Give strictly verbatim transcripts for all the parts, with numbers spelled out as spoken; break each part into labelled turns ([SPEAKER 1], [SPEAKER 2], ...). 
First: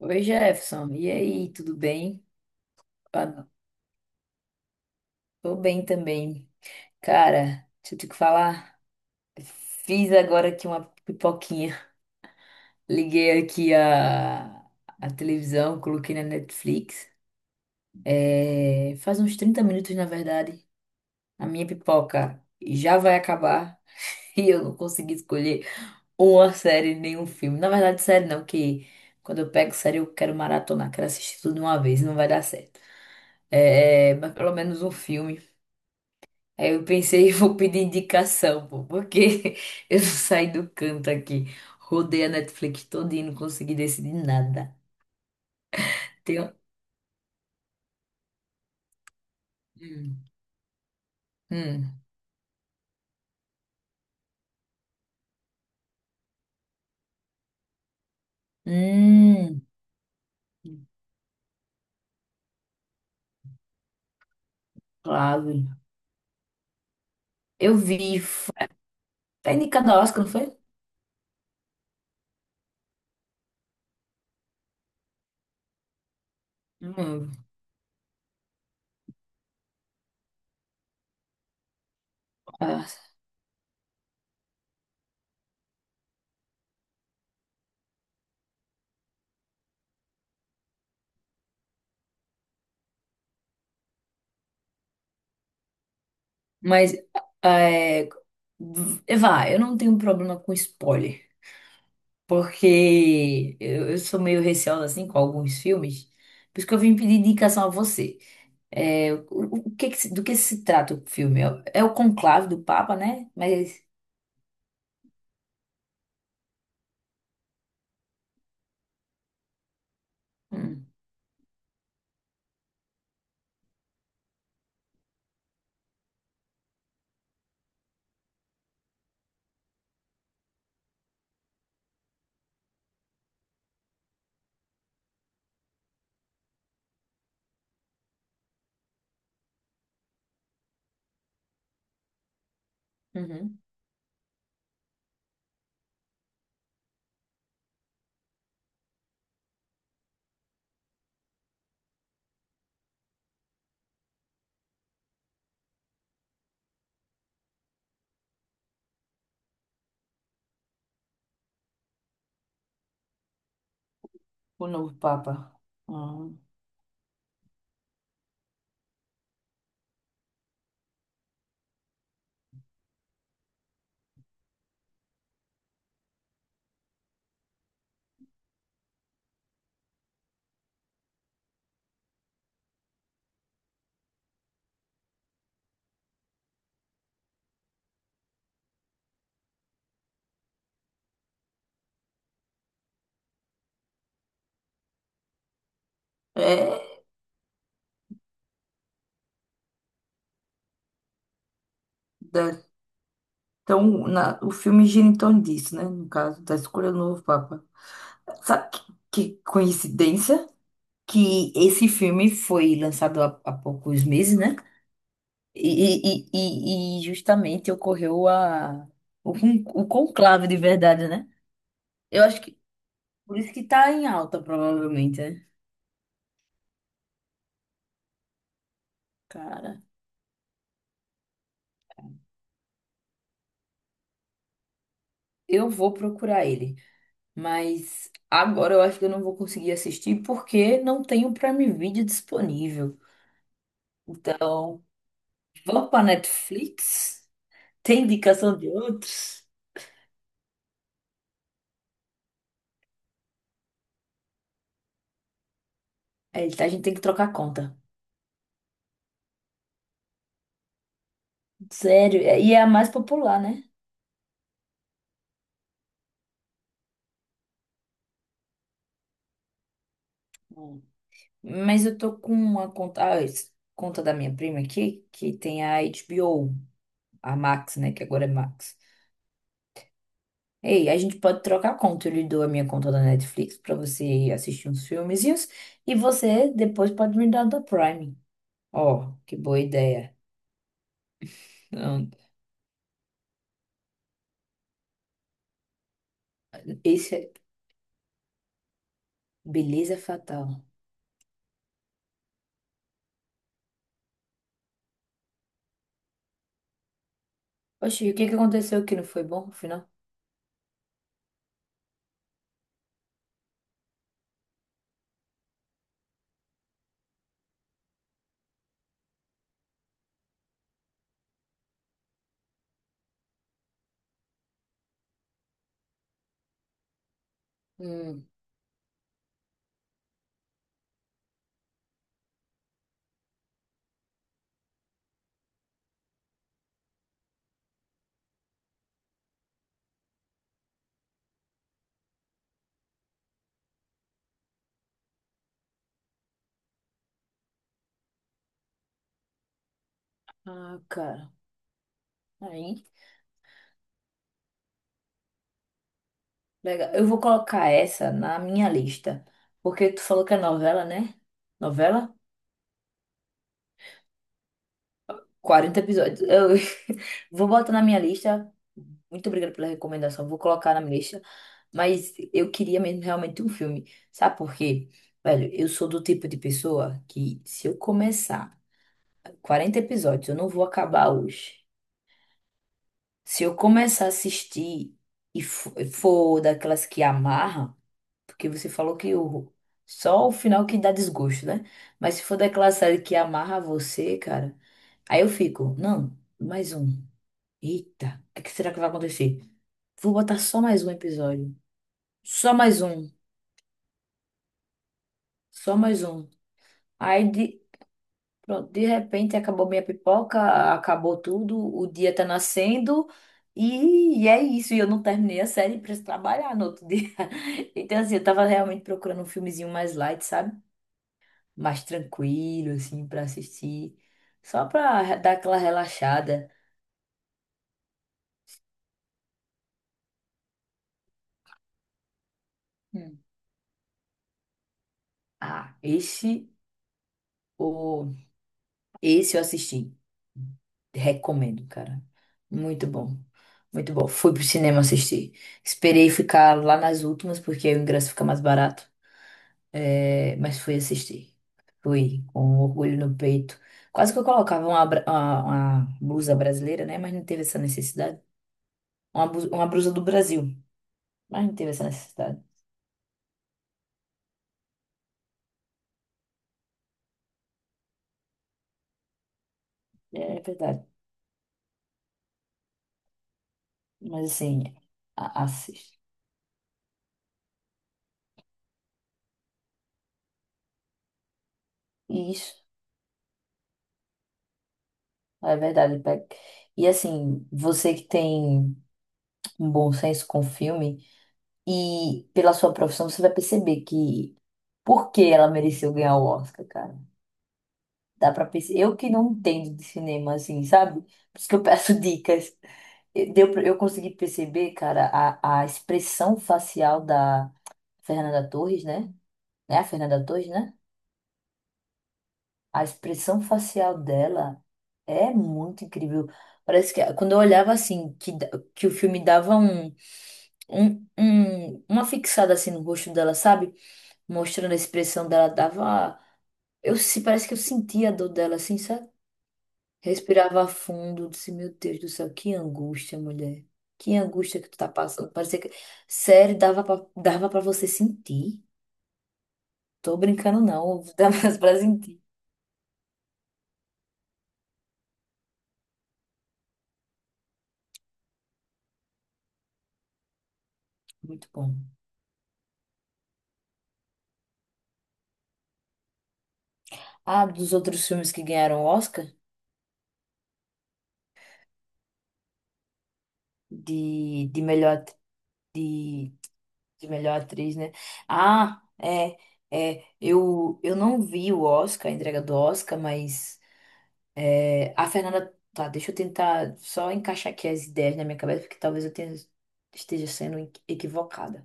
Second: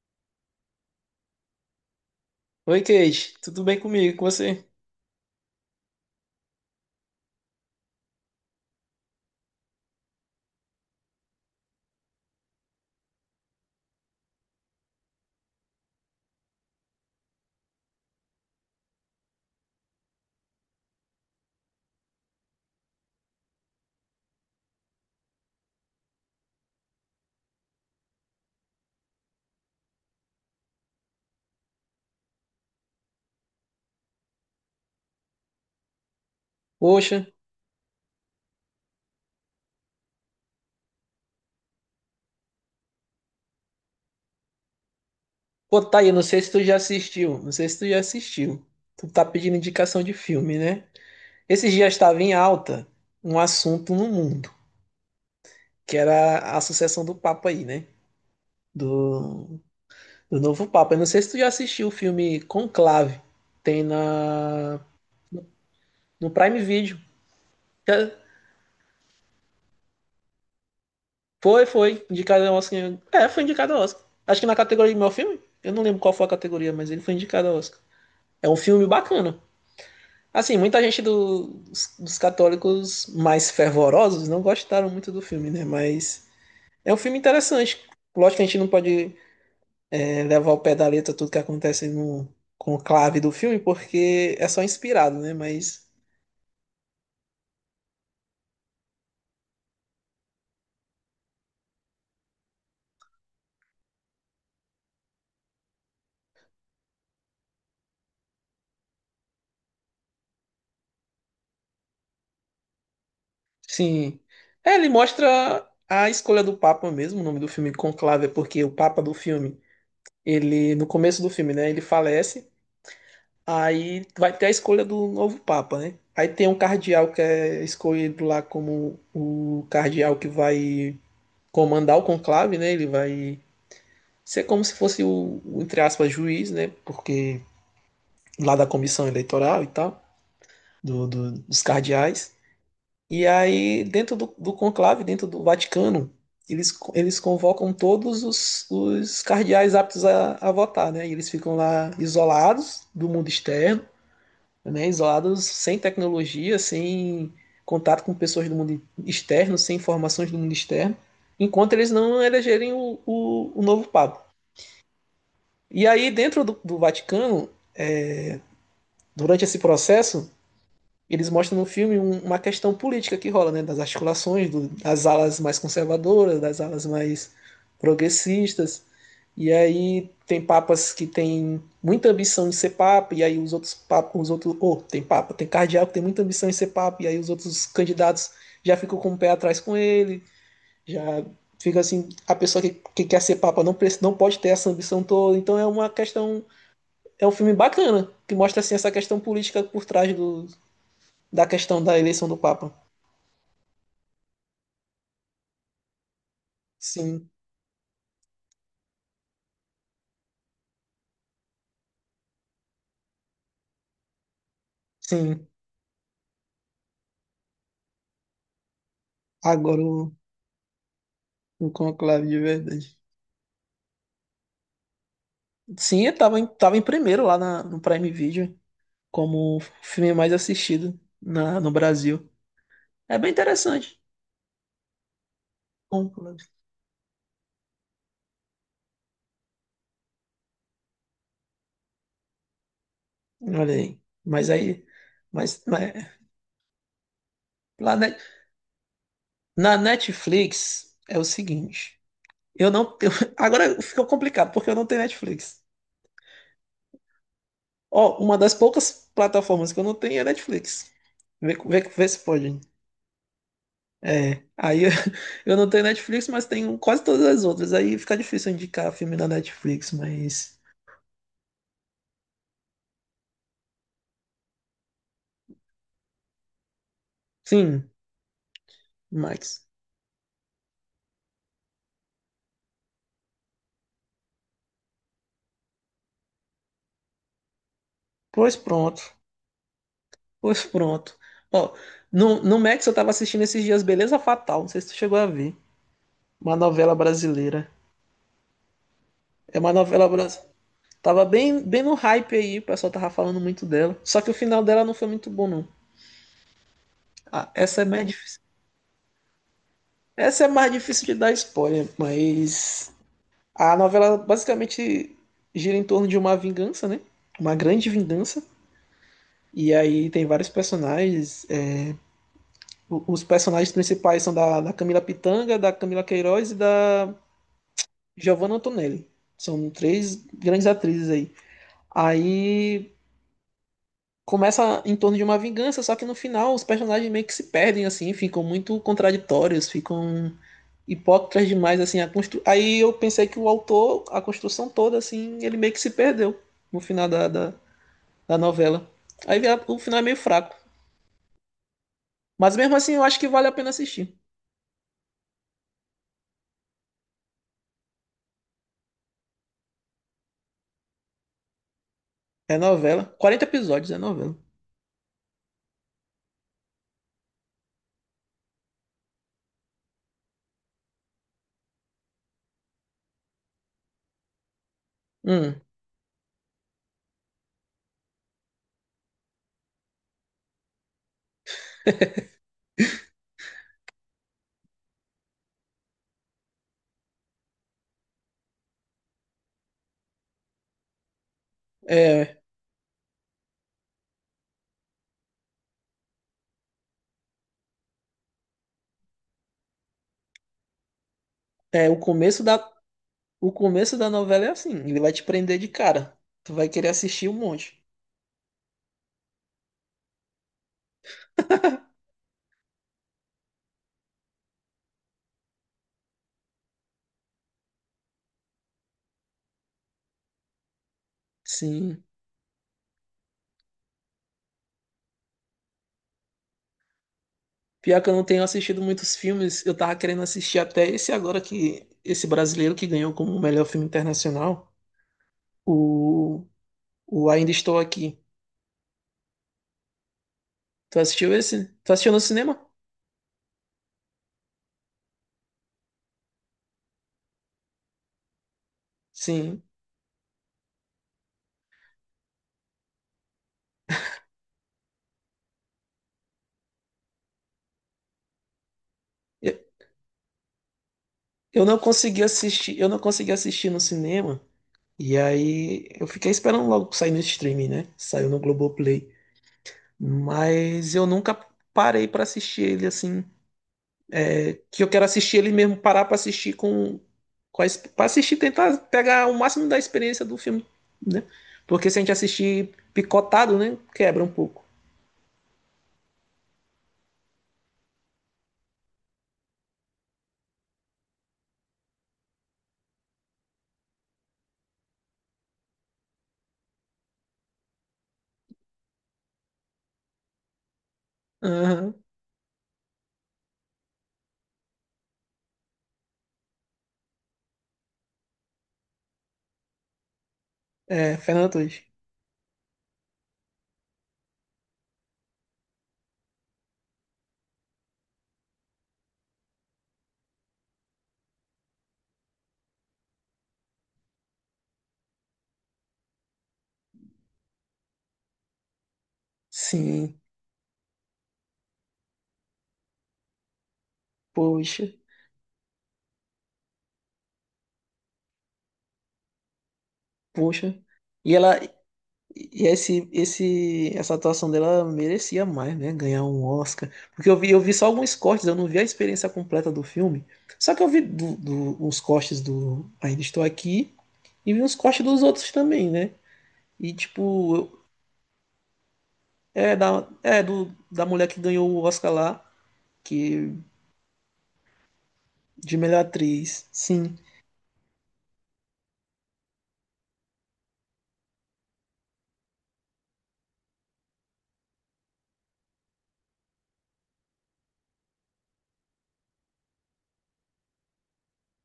[SPEAKER 1] Oi, Jefferson. E aí, tudo bem?
[SPEAKER 2] Oi, Kate,
[SPEAKER 1] Ah,
[SPEAKER 2] tudo bem comigo? Com você?
[SPEAKER 1] tô bem também. Cara, deixa eu te falar. Fiz agora aqui uma pipoquinha. Liguei aqui a, a televisão, coloquei na Netflix. É, faz uns trinta minutos, na verdade. A minha pipoca já vai acabar e eu não consegui escolher uma série, nenhum filme. Na verdade, série não, que quando eu pego série eu quero maratonar, quero assistir tudo de uma vez, não vai dar certo. É, mas pelo menos um filme. Aí eu
[SPEAKER 2] Poxa,
[SPEAKER 1] pensei, vou pedir indicação, pô, porque eu saí do canto aqui. Rodei a Netflix toda e não consegui decidir nada.
[SPEAKER 2] pô, tá aí, não sei se
[SPEAKER 1] Tem.
[SPEAKER 2] tu já assistiu, não sei se tu já assistiu. Tu tá pedindo indicação de
[SPEAKER 1] Hum.
[SPEAKER 2] filme, né? Esses dias
[SPEAKER 1] Hum.
[SPEAKER 2] estava em alta um assunto no mundo, que era a sucessão do Papa aí, né? Do,
[SPEAKER 1] Hum.
[SPEAKER 2] do novo Papa. Eu não sei se tu já assistiu o filme Conclave, tem na,
[SPEAKER 1] Claro.
[SPEAKER 2] no Prime Video.
[SPEAKER 1] Eu
[SPEAKER 2] Já-
[SPEAKER 1] vi. f- Tá indicado ao Oscar, não foi?
[SPEAKER 2] Foi, foi, indicado ao Oscar. É, foi indicado ao Oscar. Acho que na categoria de melhor filme? Eu não lembro qual foi a categoria, mas ele foi
[SPEAKER 1] Hum.
[SPEAKER 2] indicado ao Oscar. É um filme bacana. Assim, muita gente do- dos, dos
[SPEAKER 1] Ah,
[SPEAKER 2] católicos mais fervorosos não gostaram muito do filme, né? Mas é um filme interessante. Lógico que a gente não pode é, levar ao pé da letra tudo que acontece no conclave do filme, porque é só inspirado, né? Mas,
[SPEAKER 1] mas é, v- vá, eu não tenho problema com spoiler. Porque eu, eu sou meio receosa assim com alguns filmes. Por isso que eu vim pedir indicação a você. É, o, o que que se- do que se trata o filme? É, o conclave do Papa, né? Mas.
[SPEAKER 2] sim. É, ele mostra a escolha do Papa mesmo. O nome do filme Conclave é porque o Papa do filme, ele, no
[SPEAKER 1] Hum,
[SPEAKER 2] começo do filme, né? Ele falece. Aí vai ter a escolha do novo Papa, né? Aí tem um cardeal que é escolhido lá como o cardeal que vai comandar o conclave, né? Ele vai ser como se fosse o, o, entre aspas, juiz, né? Porque lá da comissão eleitoral e tal, do, do- dos cardeais. E
[SPEAKER 1] uhum.
[SPEAKER 2] aí, dentro do, do conclave, dentro do Vaticano, eles, co- eles convocam todos os, os cardeais aptos a, a votar, né? E eles ficam lá isolados do mundo externo, né, isolados, sem tecnologia, sem contato com pessoas do mundo externo, sem informações do mundo externo, enquanto eles não elegerem o, o, o novo Papa.
[SPEAKER 1] O novo Papa.
[SPEAKER 2] E aí,
[SPEAKER 1] Hum.
[SPEAKER 2] dentro do, do, Vaticano, durante esse processo, eles mostram no filme um, uma questão política que rola, né, das articulações, do, das alas mais conservadoras, das alas mais progressistas. E aí tem papas que tem muita ambição de ser papa, e aí os outros papas, os outros, oh, tem papa, tem cardeal que tem muita ambição de ser papa, e aí os outros candidatos já ficam com o pé atrás com ele, já fica assim, a pessoa que, que quer ser papa não, não pode ter essa ambição toda, então é uma questão,
[SPEAKER 1] É,
[SPEAKER 2] é um filme bacana, que mostra assim essa questão política por trás do, da questão da eleição do
[SPEAKER 1] da-
[SPEAKER 2] papa.
[SPEAKER 1] então, na- o filme gira em torno disso, né? No caso, da escolha do novo
[SPEAKER 2] Sim,
[SPEAKER 1] Papa. Sabe que, que coincidência? Que esse filme foi lançado há, há poucos meses, né?
[SPEAKER 2] sim.
[SPEAKER 1] E, e, e, e justamente ocorreu a, o, con-
[SPEAKER 2] Agora
[SPEAKER 1] o
[SPEAKER 2] o,
[SPEAKER 1] conclave de verdade, né?
[SPEAKER 2] o
[SPEAKER 1] Eu
[SPEAKER 2] conclave de
[SPEAKER 1] acho que
[SPEAKER 2] verdade.
[SPEAKER 1] por isso que tá em alta, provavelmente, né?
[SPEAKER 2] Sim, eu tava em, tava em primeiro lá na, no Prime Video, como o
[SPEAKER 1] Cara.
[SPEAKER 2] filme mais assistido na, no Brasil. É bem interessante.
[SPEAKER 1] Eu vou
[SPEAKER 2] Bom,
[SPEAKER 1] procurar ele, mas agora eu acho que eu não vou conseguir assistir porque não tem o Prime Video disponível.
[SPEAKER 2] olha aí. Mas
[SPEAKER 1] Então,
[SPEAKER 2] aí. Mas
[SPEAKER 1] vamos para
[SPEAKER 2] né,
[SPEAKER 1] Netflix?
[SPEAKER 2] lá
[SPEAKER 1] Tem
[SPEAKER 2] na,
[SPEAKER 1] indicação de outros?
[SPEAKER 2] na Netflix é o seguinte. Eu não tenho. Agora ficou complicado, porque eu não tenho Netflix.
[SPEAKER 1] É, a gente tem que trocar conta.
[SPEAKER 2] Ó, uma das poucas plataformas que eu não tenho é Netflix. Vê, vê, vê se
[SPEAKER 1] Sério, é- e
[SPEAKER 2] pode.
[SPEAKER 1] é a mais popular, né?
[SPEAKER 2] É. Aí eu, eu não tenho Netflix, mas tenho quase todas as outras. Aí fica difícil indicar filme na Netflix, mas.
[SPEAKER 1] Hum. Mas eu tô com uma conta, ah, esse- conta da minha prima aqui, que tem a H B O, a Max,
[SPEAKER 2] Sim,
[SPEAKER 1] né? Que agora é Max.
[SPEAKER 2] Max.
[SPEAKER 1] Ei, a gente pode trocar a conta. Eu lhe dou a minha conta da Netflix pra você assistir uns filmezinhos e você depois pode me dar da Prime.
[SPEAKER 2] Pois pronto.
[SPEAKER 1] Ó, que boa ideia.
[SPEAKER 2] Pois pronto. Ó,
[SPEAKER 1] Não,
[SPEAKER 2] no, no Max eu tava assistindo esses dias Beleza Fatal, não sei se tu chegou a ver. Uma novela
[SPEAKER 1] esse é
[SPEAKER 2] brasileira. É uma
[SPEAKER 1] Beleza
[SPEAKER 2] novela brasileira.
[SPEAKER 1] Fatal.
[SPEAKER 2] Tava bem, bem no hype aí, o pessoal tava falando muito dela. Só que o final dela não foi muito bom, não. Ah, essa é
[SPEAKER 1] Oxi,
[SPEAKER 2] mais
[SPEAKER 1] o que que
[SPEAKER 2] difícil.
[SPEAKER 1] aconteceu que não foi bom no final?
[SPEAKER 2] Essa é mais difícil de dar spoiler, mas a novela basicamente gira em torno de uma vingança, né? Uma grande vingança. E aí tem vários personagens. é, O- Os personagens principais são da, da Camila Pitanga, da Camila Queiroz e da
[SPEAKER 1] Hum,
[SPEAKER 2] Giovanna Antonelli. São três grandes atrizes aí. Aí começa em torno de uma vingança, só que no final os personagens meio que se perdem, assim, ficam muito contraditórios, ficam hipócritas demais, assim. A constru... Aí eu pensei que o autor, a construção toda, assim, ele meio que se perdeu no final da, da, da novela. Aí o final é meio fraco.
[SPEAKER 1] ah, cara.
[SPEAKER 2] Mas mesmo
[SPEAKER 1] Aí,
[SPEAKER 2] assim eu acho que vale a pena assistir.
[SPEAKER 1] legal. Eu vou colocar essa na minha lista. Porque tu falou que é novela, né? Novela?
[SPEAKER 2] É novela. Quarenta episódios, é novela.
[SPEAKER 1] Quarenta episódios. Eu vou botar na minha lista. Muito obrigada pela recomendação. Vou colocar na minha lista. Mas eu queria mesmo realmente um filme. Sabe por quê? Velho,
[SPEAKER 2] Hum,
[SPEAKER 1] eu sou do tipo de pessoa que se eu começar quarenta episódios, eu não vou acabar hoje. Se eu começar a assistir e fo- e for daquelas que amarra, porque você falou que o só o final que dá desgosto, né? Mas se for
[SPEAKER 2] é,
[SPEAKER 1] daquela série que amarra você, cara, aí eu fico, não, mais um. Eita, o que será que vai acontecer? Vou botar só mais um episódio.
[SPEAKER 2] é o começo
[SPEAKER 1] Só
[SPEAKER 2] da,
[SPEAKER 1] mais um.
[SPEAKER 2] o começo da novela é assim, ele vai te prender de
[SPEAKER 1] Só mais
[SPEAKER 2] cara.
[SPEAKER 1] um.
[SPEAKER 2] Tu vai querer assistir
[SPEAKER 1] Aí,
[SPEAKER 2] um
[SPEAKER 1] de,
[SPEAKER 2] monte.
[SPEAKER 1] pronto, de repente, acabou minha pipoca, acabou tudo, o dia tá nascendo. E, e é isso, e eu não terminei a série pra trabalhar no outro dia. Então, assim, eu tava realmente procurando um filmezinho mais light, sabe? Mais
[SPEAKER 2] Sim.
[SPEAKER 1] tranquilo, assim, pra assistir. Só pra dar aquela relaxada.
[SPEAKER 2] Pior que eu não tenho assistido muitos filmes, eu tava querendo assistir até esse agora que esse brasileiro que ganhou
[SPEAKER 1] Hum.
[SPEAKER 2] como melhor filme internacional,
[SPEAKER 1] Ah,
[SPEAKER 2] o,
[SPEAKER 1] esse,
[SPEAKER 2] o Ainda Estou
[SPEAKER 1] o
[SPEAKER 2] Aqui.
[SPEAKER 1] esse eu assisti.
[SPEAKER 2] Tu assistiu
[SPEAKER 1] Recomendo,
[SPEAKER 2] esse? Tu
[SPEAKER 1] cara.
[SPEAKER 2] assistiu no cinema?
[SPEAKER 1] Muito bom. Muito bom. Fui pro cinema assistir. Esperei ficar lá nas últimas, porque aí o ingresso fica mais barato.
[SPEAKER 2] Sim.
[SPEAKER 1] É, mas fui assistir. Fui com um orgulho no peito. Quase que eu colocava uma, bra- uma, uma blusa brasileira, né? Mas não teve essa necessidade. Uma, blusa- uma
[SPEAKER 2] Eu,
[SPEAKER 1] blusa do Brasil. Mas não
[SPEAKER 2] eu
[SPEAKER 1] teve
[SPEAKER 2] não
[SPEAKER 1] essa
[SPEAKER 2] consegui
[SPEAKER 1] necessidade.
[SPEAKER 2] assistir, eu não consegui assistir no cinema. E aí eu fiquei esperando logo sair no streaming, né? Saiu no Globoplay.
[SPEAKER 1] É verdade.
[SPEAKER 2] Mas eu nunca parei pra assistir ele assim
[SPEAKER 1] Mas assim,
[SPEAKER 2] que eu quero assistir
[SPEAKER 1] a-
[SPEAKER 2] ele mesmo,
[SPEAKER 1] assiste.
[SPEAKER 2] parar pra assistir com, com a, ex- pra assistir, tentar pegar o máximo da experiência do filme, né? Porque se a gente
[SPEAKER 1] Isso.
[SPEAKER 2] assistir picotado, né, quebra um pouco.
[SPEAKER 1] É verdade, Peck. E assim, você que tem um bom senso com o filme e pela sua profissão você vai perceber que por que ela mereceu ganhar o Oscar, cara. Dá pra perceber. Eu que não entendo de cinema assim, sabe? Por isso que eu
[SPEAKER 2] Aham.
[SPEAKER 1] peço dicas. Eu- Deu pra. Eu consegui perceber, cara, a, a expressão facial da Fernanda Torres, né? É a Fernanda Torres, né?
[SPEAKER 2] É, Fernanda Torres.
[SPEAKER 1] A expressão facial dela é muito incrível. Parece que quando eu olhava assim, que, da- que o filme dava um, um, um- uma fixada assim no rosto dela, sabe? Mostrando a expressão dela, dava. Eu se parece que eu sentia a dor dela, assim, sabe?
[SPEAKER 2] Sim,
[SPEAKER 1] Respirava fundo, disse, meu Deus do céu, que angústia, mulher. Que angústia que tu
[SPEAKER 2] poxa,
[SPEAKER 1] tá passando. Parecia que. Sério, dava pra, dava pra você sentir. Tô brincando,
[SPEAKER 2] poxa.
[SPEAKER 1] não.
[SPEAKER 2] E
[SPEAKER 1] Dava
[SPEAKER 2] ela,
[SPEAKER 1] pra sentir.
[SPEAKER 2] e esse, esse, essa atuação dela merecia mais, né? Ganhar um Oscar. Porque eu vi, eu vi só alguns cortes, eu não vi a experiência completa do filme. Só que eu vi do,
[SPEAKER 1] Muito bom.
[SPEAKER 2] do- uns cortes do Ainda Estou Aqui e vi uns cortes dos outros também, né? E,
[SPEAKER 1] Ah,
[SPEAKER 2] tipo,
[SPEAKER 1] dos outros filmes que ganharam Oscar
[SPEAKER 2] é da, é do, da mulher que ganhou o Oscar lá, que,
[SPEAKER 1] de, de melhor at-
[SPEAKER 2] de melhor
[SPEAKER 1] de,
[SPEAKER 2] atriz.
[SPEAKER 1] de
[SPEAKER 2] Sim,
[SPEAKER 1] melhor atriz, né? Ah, é, é, eu, eu não vi o Oscar, a entrega do Oscar, mas é, a Fernanda. Tá, deixa eu tentar só encaixar aqui as ideias na minha cabeça, porque talvez eu tenha- esteja sendo equi- equivocada.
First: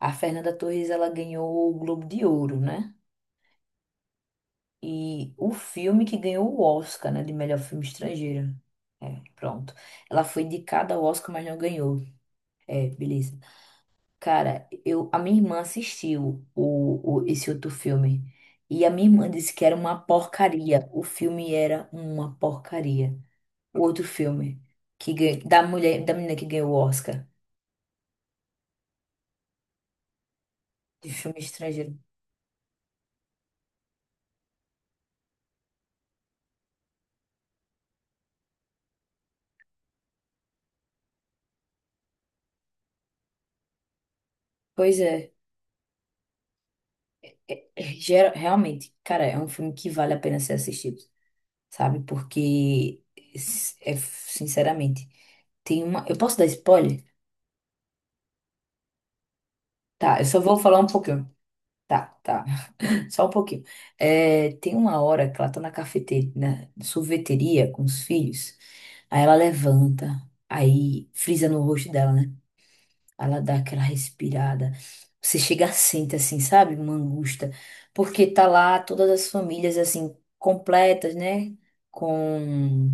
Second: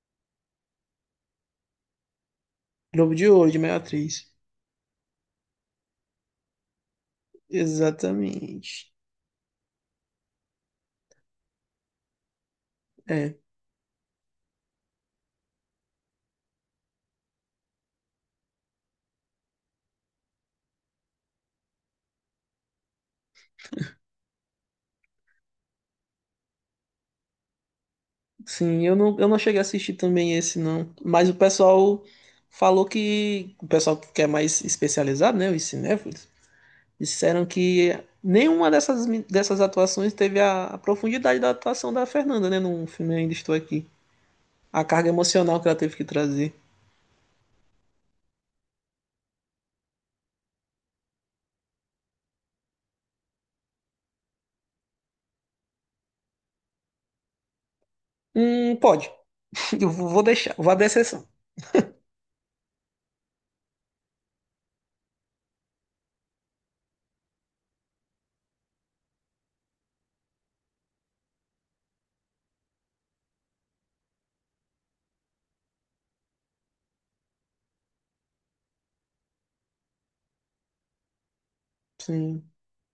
[SPEAKER 1] A Fernanda Torres, ela ganhou o Globo de Ouro, né?
[SPEAKER 2] Globo de Ouro, de melhor atriz.
[SPEAKER 1] E o filme que ganhou o Oscar, né, de melhor filme estrangeiro.
[SPEAKER 2] Exatamente.
[SPEAKER 1] É, pronto. Ela foi indicada ao Oscar, mas não ganhou. É,
[SPEAKER 2] É,
[SPEAKER 1] beleza. Cara, eu, a minha irmã assistiu o, o- esse outro filme. E a minha irmã disse que era uma porcaria. O filme era uma porcaria. O outro filme que ganha- da mulher, da menina que ganhou o Oscar
[SPEAKER 2] sim, eu não, eu não cheguei a assistir também esse, não.
[SPEAKER 1] de
[SPEAKER 2] Mas o
[SPEAKER 1] filme estrangeiro.
[SPEAKER 2] pessoal falou que. O pessoal que é mais especializado, né? Os cinéfilos, disseram que nenhuma dessas, mi- dessas atuações teve a, a profundidade da atuação da Fernanda, né? No filme Ainda Estou Aqui. A
[SPEAKER 1] Pois
[SPEAKER 2] carga
[SPEAKER 1] é,
[SPEAKER 2] emocional que ela teve que trazer.
[SPEAKER 1] é, gera- realmente, cara, é um filme que vale a pena ser assistido, sabe? Porque s- é sinceramente, tem uma, eu posso dar spoiler?
[SPEAKER 2] Hum, pode. Eu vou
[SPEAKER 1] Tá,
[SPEAKER 2] vou
[SPEAKER 1] eu só
[SPEAKER 2] deixar,
[SPEAKER 1] vou
[SPEAKER 2] vou
[SPEAKER 1] falar
[SPEAKER 2] dar
[SPEAKER 1] um
[SPEAKER 2] exceção.
[SPEAKER 1] pouquinho. Tá, tá. Só um pouquinho. É, tem uma hora que ela tá na cafeteria, na sorveteria com os filhos. Aí ela levanta, aí frisa no rosto dela, né? Ela dá aquela respirada. Você chega, sente assim, sabe? Uma angústia. Porque tá lá todas as famílias, assim, completas, né?
[SPEAKER 2] Sim,
[SPEAKER 1] Com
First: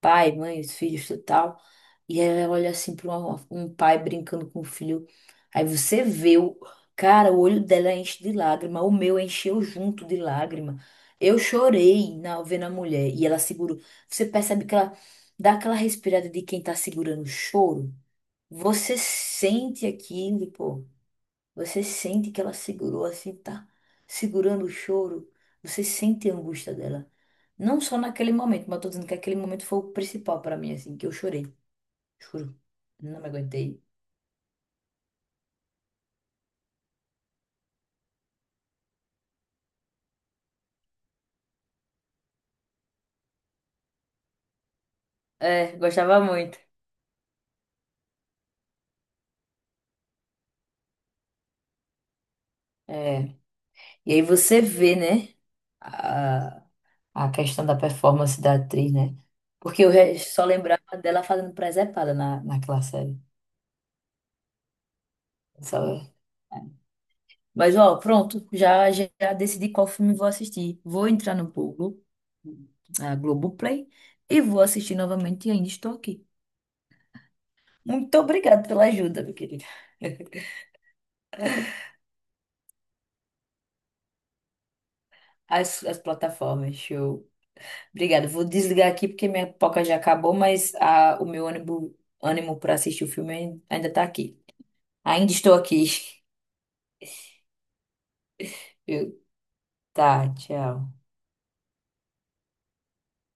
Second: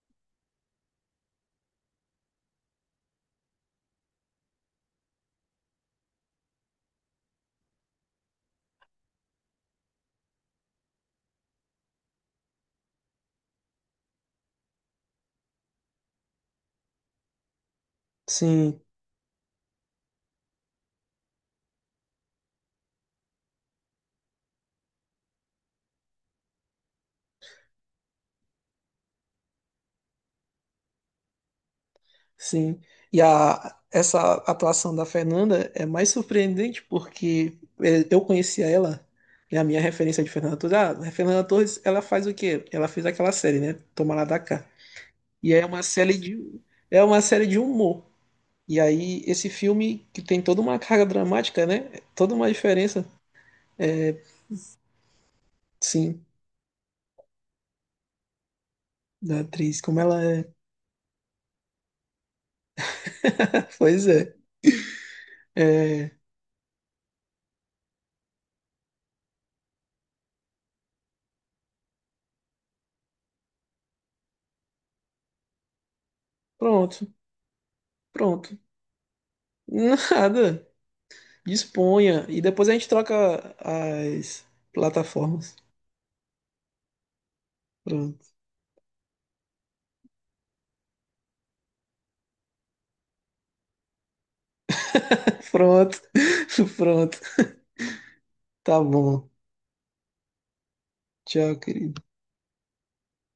[SPEAKER 1] pai, mãe, os filhos, tudo tal. E aí ela olha assim para um pai brincando com o filho. Aí você vê o. Cara, o olho dela enche de lágrima. O meu encheu junto de lágrima. Eu chorei na vendo a mulher. E ela segurou. Você percebe que ela dá aquela respirada de quem tá segurando o choro.
[SPEAKER 2] sim,
[SPEAKER 1] Você sente aquilo, pô. Você sente que ela segurou assim, tá segurando o choro. Você sente a angústia dela. Não só naquele momento, mas eu tô dizendo que aquele momento foi o principal pra mim, assim, que eu chorei. Juro.
[SPEAKER 2] sim. E
[SPEAKER 1] Não me
[SPEAKER 2] a,
[SPEAKER 1] aguentei.
[SPEAKER 2] essa atuação da Fernanda é mais surpreendente porque é, eu conhecia ela, e a minha referência de Fernanda Torres, ah, a Fernanda Torres, ela faz o quê? Ela fez aquela série, né? Toma lá da cá. E é
[SPEAKER 1] É,
[SPEAKER 2] uma série
[SPEAKER 1] gostava muito.
[SPEAKER 2] de, é uma série de humor. E aí, esse filme que tem toda uma carga dramática, né? Toda uma diferença.
[SPEAKER 1] É. E
[SPEAKER 2] É,
[SPEAKER 1] aí você vê, né,
[SPEAKER 2] sim,
[SPEAKER 1] a, a questão da performance da atriz, né?
[SPEAKER 2] da atriz,
[SPEAKER 1] Porque eu
[SPEAKER 2] como
[SPEAKER 1] re-
[SPEAKER 2] ela
[SPEAKER 1] só
[SPEAKER 2] é.
[SPEAKER 1] lembrava dela fazendo presepada na, naquela série.
[SPEAKER 2] Pois é.
[SPEAKER 1] Só.
[SPEAKER 2] É,
[SPEAKER 1] Mas, ó, pronto, já, já decidi qual filme vou assistir. Vou entrar no Google, a Globoplay, e vou assistir novamente e ainda estou aqui.
[SPEAKER 2] pronto,
[SPEAKER 1] Muito
[SPEAKER 2] pronto.
[SPEAKER 1] obrigada pela ajuda, meu querido.
[SPEAKER 2] Nada. Disponha. E depois a gente troca as plataformas.
[SPEAKER 1] As, as plataformas, show.
[SPEAKER 2] Pronto.
[SPEAKER 1] Obrigada. Vou desligar aqui porque minha pipoca já acabou, mas a, o meu ânimo, ânimo para assistir o filme ainda está aqui. Ainda estou aqui.
[SPEAKER 2] Pronto. Pronto. Tá
[SPEAKER 1] Eu-
[SPEAKER 2] bom.
[SPEAKER 1] Tá, tchau.
[SPEAKER 2] Tchau, querido.